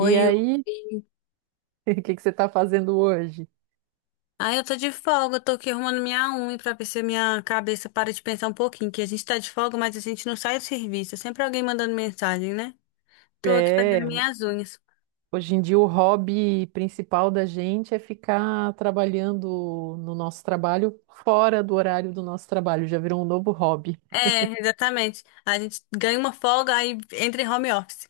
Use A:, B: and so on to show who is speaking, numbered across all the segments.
A: Oi, oi.
B: aí, o que que você está fazendo hoje?
A: Ah, eu tô de folga, eu tô aqui arrumando minha unha pra ver se minha cabeça para de pensar um pouquinho, que a gente tá de folga, mas a gente não sai do serviço. É sempre alguém mandando mensagem, né? Tô aqui
B: É,
A: fazendo minhas unhas.
B: hoje em dia o hobby principal da gente é ficar trabalhando no nosso trabalho fora do horário do nosso trabalho, já virou um novo hobby.
A: É, exatamente. A gente ganha uma folga, aí entra em home office.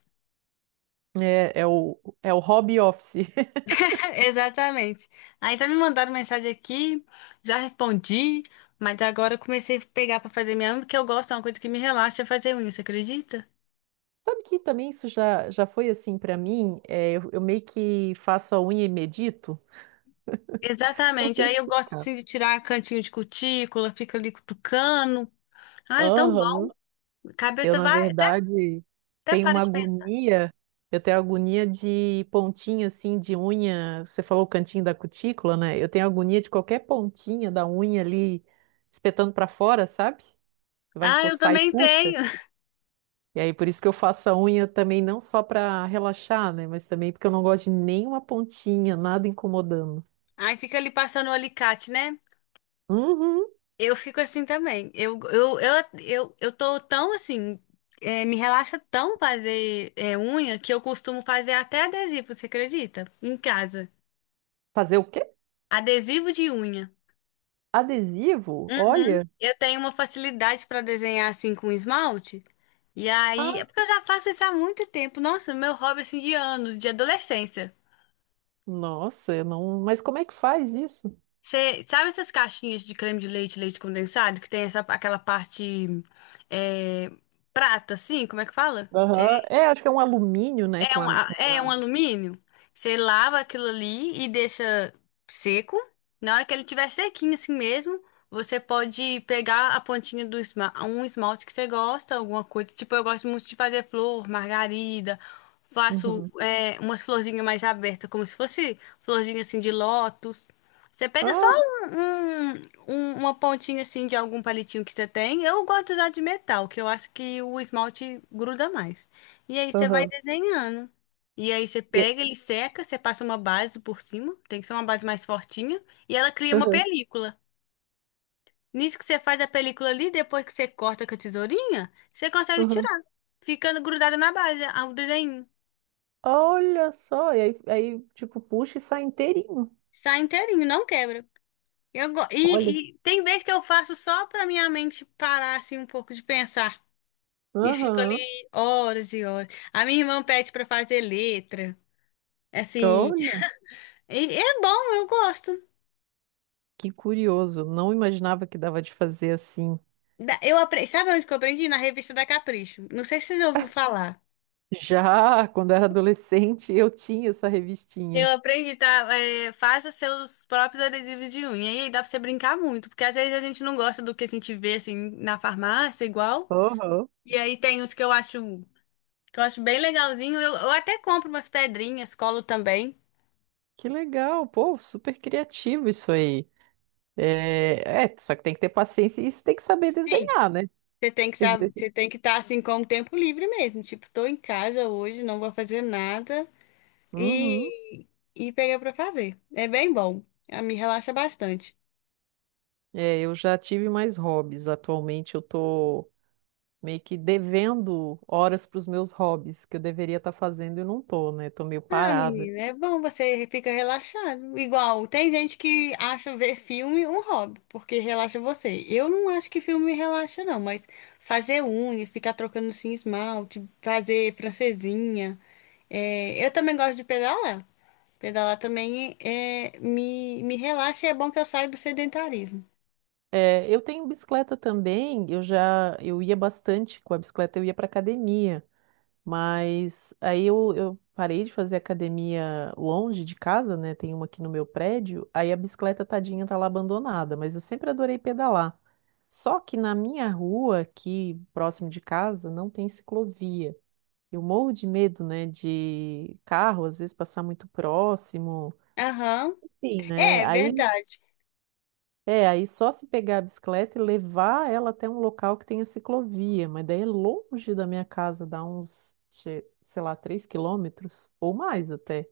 B: É o hobby office.
A: Exatamente. Aí tá me mandando mensagem aqui, já respondi, mas agora eu comecei a pegar pra fazer minha unha, porque eu gosto, é uma coisa que me relaxa é fazer unha, você acredita?
B: Sabe que também isso já foi assim para mim? Eu meio que faço a unha e medito. Não
A: Exatamente.
B: sei
A: Aí eu gosto
B: explicar.
A: assim de tirar cantinho de cutícula, fica ali cutucando. Ah, é tão bom.
B: Aham. Eu,
A: Cabeça
B: na
A: vai, até,
B: verdade,
A: até
B: tenho
A: para
B: uma
A: de pensar.
B: agonia. Eu tenho agonia de pontinha assim de unha. Você falou o cantinho da cutícula, né? Eu tenho agonia de qualquer pontinha da unha ali espetando pra fora, sabe? Vai
A: Ah, eu
B: encostar e
A: também
B: puxa.
A: tenho.
B: E aí, por isso que eu faço a unha também não só pra relaxar, né? Mas também porque eu não gosto de nenhuma pontinha, nada incomodando.
A: Aí fica ali passando o alicate, né?
B: Uhum.
A: Eu fico assim também. Eu tô tão assim, me relaxa tão fazer unha que eu costumo fazer até adesivo, você acredita? Em casa.
B: Fazer o quê?
A: Adesivo de unha.
B: Adesivo?
A: Uhum.
B: Olha.
A: Eu tenho uma facilidade para desenhar assim com esmalte. E
B: Ah,
A: aí, é porque eu já faço isso há muito tempo. Nossa, meu hobby assim de anos, de adolescência.
B: nossa, eu não. Mas como é que faz isso?
A: Você sabe essas caixinhas de creme de leite, leite condensado, que tem essa, aquela parte é, prata, assim? Como é que fala?
B: Aham. É, acho que é um alumínio, né?
A: É
B: Com
A: um,
B: uma,
A: é um
B: uma-
A: alumínio. Você lava aquilo ali e deixa seco. Na hora que ele tiver sequinho assim mesmo, você pode pegar a pontinha do um esmalte que você gosta, alguma coisa. Tipo, eu gosto muito de fazer flor, margarida. Faço
B: Uhum.
A: umas florzinhas mais abertas, como se fosse florzinha assim de lótus. Você pega só
B: Ah,
A: um, um- uma pontinha assim de algum palitinho que você tem. Eu gosto de usar de metal, que eu acho que o esmalte gruda mais. E aí você vai
B: aham.
A: desenhando. E aí você
B: E-
A: pega, ele seca, você passa uma base por cima, tem que ser uma base mais fortinha, e ela cria uma
B: aham,
A: película. Nisso que você faz a película ali, depois que você corta com a tesourinha, você consegue
B: aham.
A: tirar, ficando grudada na base, o desenho.
B: Olha só, e aí, tipo, puxa e sai inteirinho.
A: Sai inteirinho, não quebra.
B: Olha.
A: E, e tem vezes que eu faço só pra minha mente parar assim um pouco de pensar. E fico ali
B: Aham.
A: horas e horas. A minha irmã pede pra fazer letra. Assim,
B: Olha,
A: e é bom, eu gosto.
B: que curioso. Não imaginava que dava de fazer assim.
A: Eu aprendi, sabe onde que eu aprendi? Na revista da Capricho. Não sei se você já ouviu falar.
B: Já quando era adolescente, eu tinha essa
A: Eu
B: revistinha.
A: aprendi, tá? É, faça seus próprios adesivos de unha. E aí dá pra você brincar muito, porque às vezes a gente não gosta do que a gente vê assim na farmácia, igual.
B: Aham.
A: E aí tem os que eu acho bem legalzinho. Eu até compro umas pedrinhas, colo também.
B: Que legal, pô, super criativo isso aí. É, é, só que tem que ter paciência e você tem que saber
A: Sim.
B: desenhar, né?
A: Você tem que estar assim com o tempo livre mesmo. Tipo, tô em casa hoje, não vou fazer nada. E,
B: Uhum.
A: e pegar pra fazer. É bem bom. Ah, me relaxa bastante.
B: É, eu já tive mais hobbies. Atualmente eu tô meio que devendo horas para os meus hobbies que eu deveria estar fazendo e não tô, né? Tô meio
A: Ah,
B: parada.
A: menina, é bom, você fica relaxado. Igual, tem gente que acha ver filme um hobby, porque relaxa você. Eu não acho que filme relaxa, não, mas fazer unha, ficar trocando assim, esmalte, fazer francesinha. Eu também gosto de pedalar. Pedalar também me relaxa e é bom que eu saio do sedentarismo.
B: É, eu tenho bicicleta também. Eu ia bastante com a bicicleta, eu ia para academia. Mas aí eu parei de fazer academia longe de casa, né? Tem uma aqui no meu prédio. Aí a bicicleta tadinha tá lá abandonada, mas eu sempre adorei pedalar. Só que na minha rua, aqui próximo de casa, não tem ciclovia. Eu morro de medo, né, de carro às vezes passar muito próximo,
A: Aham,
B: enfim, né?
A: é é
B: Aí
A: verdade.
B: é, aí só se pegar a bicicleta e levar ela até um local que tenha ciclovia, mas daí é longe da minha casa, dá uns, che- sei lá, 3 km ou mais até.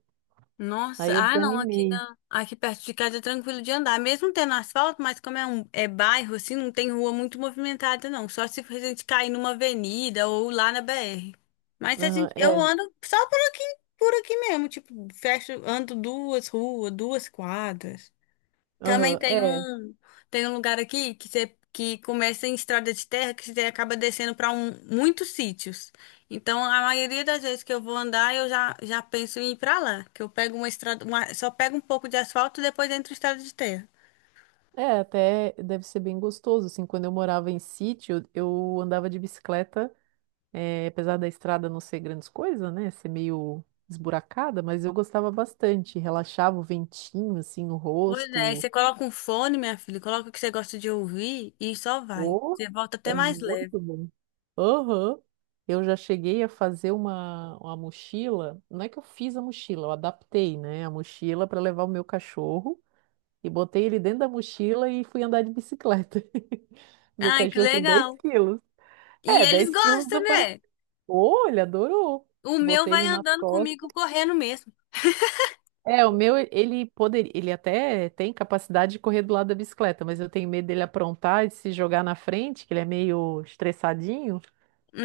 B: Aí
A: Nossa,
B: eu
A: ah não,
B: desanimei.
A: aqui perto de casa é tranquilo de andar, mesmo tendo asfalto, mas como é um bairro assim, não tem rua muito movimentada não, só se a gente cair numa avenida ou lá na BR. Mas a
B: Aham,
A: gente eu
B: é,
A: ando só por aqui mesmo, tipo, fecho, ando duas ruas, duas quadras. Também
B: aham, é,
A: tem um lugar aqui que você que começa em estrada de terra que você acaba descendo para muitos sítios. Então, a maioria das vezes que eu vou andar, já penso em ir para lá, que eu pego uma estrada, só pego um pouco de asfalto e depois entro em estrada de terra.
B: é, até deve ser bem gostoso, assim, quando eu morava em sítio, eu andava de bicicleta, é, apesar da estrada não ser grandes coisas, né, ser meio esburacada, mas eu gostava bastante, relaxava o ventinho, assim, no
A: Pois é, aí
B: rosto.
A: você coloca um fone, minha filha, coloca o que você gosta de ouvir e só vai.
B: Oh,
A: Você volta até
B: é
A: mais leve.
B: muito bom. Aham. Eu já cheguei a fazer uma mochila. Não é que eu fiz a mochila, eu adaptei, né, a mochila para levar o meu cachorro e botei ele dentro da mochila e fui andar de bicicleta. Meu
A: Ai, que
B: cachorro tem
A: legal.
B: 10 kg.
A: E
B: É,
A: eles
B: 10 quilos
A: gostam,
B: não parece.
A: né?
B: Oh, ele adorou.
A: O meu
B: Botei ele
A: vai
B: nas
A: andando
B: costas.
A: comigo correndo mesmo.
B: É, o meu, ele poderia, ele até tem capacidade de correr do lado da bicicleta, mas eu tenho medo dele aprontar e se jogar na frente, que ele é meio estressadinho.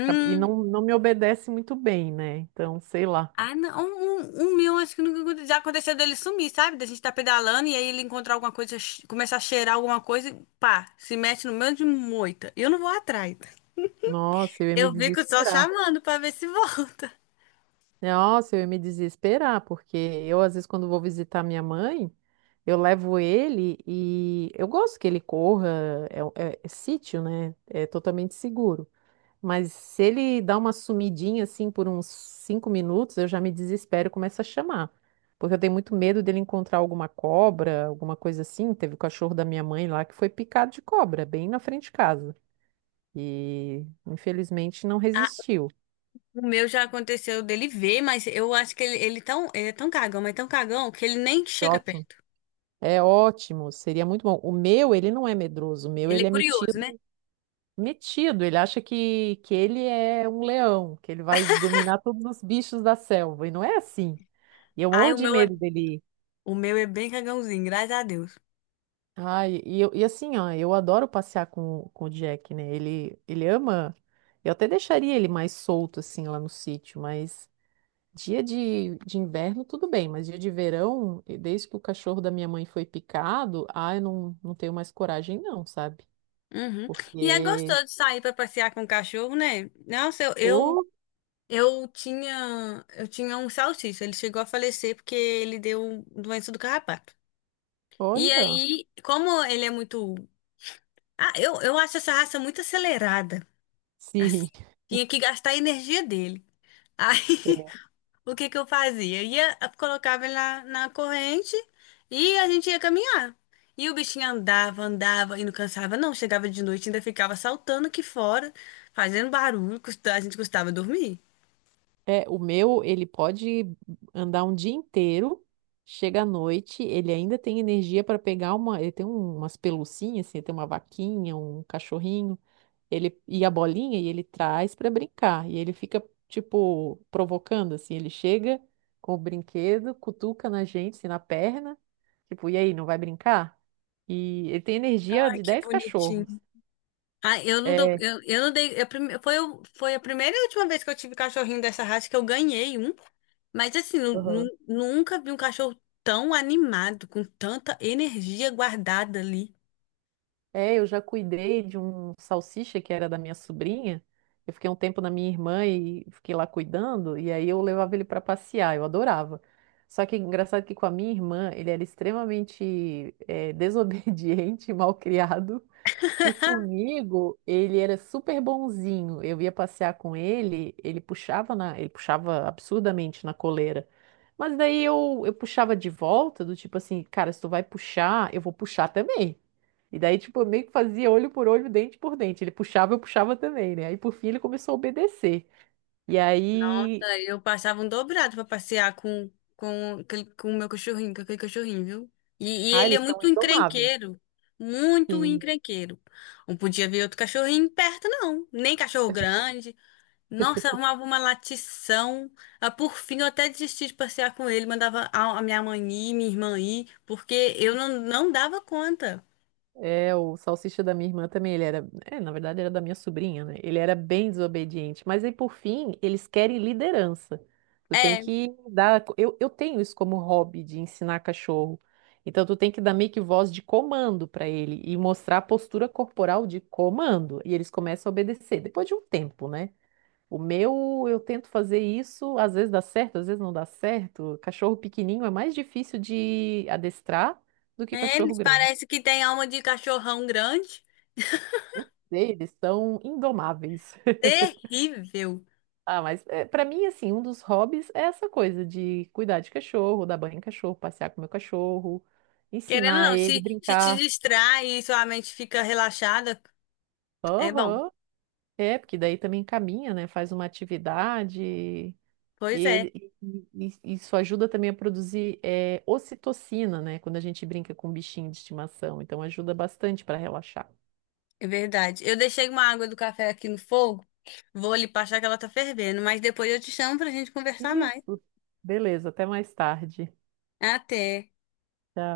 B: Acab- E não me obedece muito bem, né? Então, sei lá.
A: Ah, não, o meu acho que nunca aconte- já aconteceu dele sumir, sabe? Da gente tá pedalando e aí ele encontrar alguma coisa, começar a cheirar alguma coisa e pá, se mete no meio de moita. Eu não vou atrás.
B: Nossa, eu ia me
A: Eu fico só
B: desesperar.
A: chamando pra ver se volta.
B: Nossa, eu ia me desesperar, porque eu, às vezes, quando vou visitar minha mãe, eu levo ele e eu gosto que ele corra, é sítio, né? É totalmente seguro. Mas se ele dá uma sumidinha assim por uns 5 minutos, eu já me desespero e começo a chamar. Porque eu tenho muito medo dele encontrar alguma cobra, alguma coisa assim. Teve o cachorro da minha mãe lá que foi picado de cobra, bem na frente de casa. E infelizmente não
A: Ah,
B: resistiu.
A: o meu já aconteceu dele ver, mas eu acho que ele é tão cagão, mas tão cagão que ele nem
B: Que
A: chega
B: ótimo.
A: perto.
B: É ótimo, seria muito bom. O meu, ele não é medroso, o meu,
A: Ele
B: ele
A: é
B: é
A: curioso, né?
B: metido, ele acha que ele é um leão, que ele vai dominar todos os bichos da selva, e não é assim. E eu
A: Ai,
B: morro
A: o
B: de
A: meu é,
B: medo dele.
A: O meu é bem cagãozinho, graças a Deus.
B: E assim, ó, eu adoro passear com o Jack, né? Ele ama. Eu até deixaria ele mais solto, assim, lá no sítio, mas dia de inverno, tudo bem, mas dia de verão, e desde que o cachorro da minha mãe foi picado, ah, eu não tenho mais coragem, não, sabe?
A: Uhum. E é
B: Porque,
A: gostoso de sair pra passear com o cachorro, né? Nossa,
B: oh,
A: Eu tinha um salsicha, ele chegou a falecer porque ele deu doença do carrapato. E
B: olha,
A: aí, como ele é muito. Ah, eu acho essa raça muito acelerada. Assim,
B: sim.
A: tinha que gastar a energia dele.
B: É,
A: Aí, o que que eu fazia? Ia, colocava ele na corrente e a gente ia caminhar. E o bichinho andava, andava e não cansava, não. Chegava de noite, ainda ficava saltando aqui fora, fazendo barulho, a gente custava dormir.
B: o meu, ele pode andar um dia inteiro, chega à noite, ele ainda tem energia para pegar uma. Ele tem um- umas pelucinhas, assim, ele tem uma vaquinha, um cachorrinho. Ele e a bolinha e ele traz pra brincar. E ele fica, tipo, provocando, assim. Ele chega com o brinquedo, cutuca na gente, assim, na perna. Tipo, e aí, não vai brincar? E ele tem energia
A: Ai,
B: de
A: que
B: 10
A: bonitinho.
B: cachorros.
A: Ah,
B: É,
A: eu não dei, eu prime- foi, o- foi a primeira e última vez que eu tive cachorrinho dessa raça que eu ganhei um, mas assim,
B: aham.
A: nunca vi um cachorro tão animado, com tanta energia guardada ali.
B: Eu já cuidei de um salsicha que era da minha sobrinha. Eu fiquei um tempo na minha irmã e fiquei lá cuidando, e aí eu levava ele para passear, eu adorava. Só que engraçado que com a minha irmã, ele era extremamente desobediente, mal criado. E comigo, ele era super bonzinho. Eu ia passear com ele, ele puxava absurdamente na coleira. Mas daí eu puxava de volta, do tipo assim, cara, se tu vai puxar, eu vou puxar também. E daí, tipo, eu meio que fazia olho por olho, dente por dente. Ele puxava, eu puxava também, né? Aí, por fim, ele começou a obedecer. E aí,
A: Aí eu passava um dobrado pra passear com o meu cachorrinho, com aquele cachorrinho, viu? E
B: ah,
A: ele é
B: eles são
A: muito
B: indomáveis.
A: encrenqueiro, muito
B: Sim.
A: encrenqueiro. Não podia ver outro cachorrinho perto, não. Nem cachorro grande, nossa, arrumava uma latição. Ah, por fim, eu até desisti de passear com ele. Mandava a minha mãe ir, minha irmã ir, porque eu não, não dava conta.
B: O salsicha da minha irmã também, ele na verdade era da minha sobrinha, né? Ele era bem desobediente, mas aí por fim, eles querem liderança. Tu tem
A: É,
B: que dar, eu tenho isso como hobby de ensinar cachorro. Então tu tem que dar meio que voz de comando para ele e mostrar a postura corporal de comando, e eles começam a obedecer depois de um tempo, né? O meu, eu tento fazer isso, às vezes dá certo, às vezes não dá certo. Cachorro pequenininho é mais difícil de adestrar do que cachorro
A: Eles
B: grande.
A: parecem que têm alma de cachorrão grande.
B: Não sei, eles são indomáveis.
A: Terrível.
B: Ah, mas é, para mim, assim, um dos hobbies é essa coisa de cuidar de cachorro, dar banho em cachorro, passear com meu cachorro,
A: Querendo ou
B: ensinar
A: não,
B: ele a
A: se te
B: brincar.
A: distrai e sua mente fica relaxada, é bom.
B: Aham. É, porque daí também caminha, né? Faz uma atividade e,
A: Pois é,
B: ele, e isso ajuda também a produzir ocitocina, né? Quando a gente brinca com um bichinho de estimação. Então ajuda bastante para relaxar.
A: é verdade. Eu deixei uma água do café aqui no fogo. Vou ali passar que ela tá fervendo, mas depois eu te chamo pra gente conversar mais.
B: Isso. Beleza, até mais tarde.
A: Até.
B: Tchau.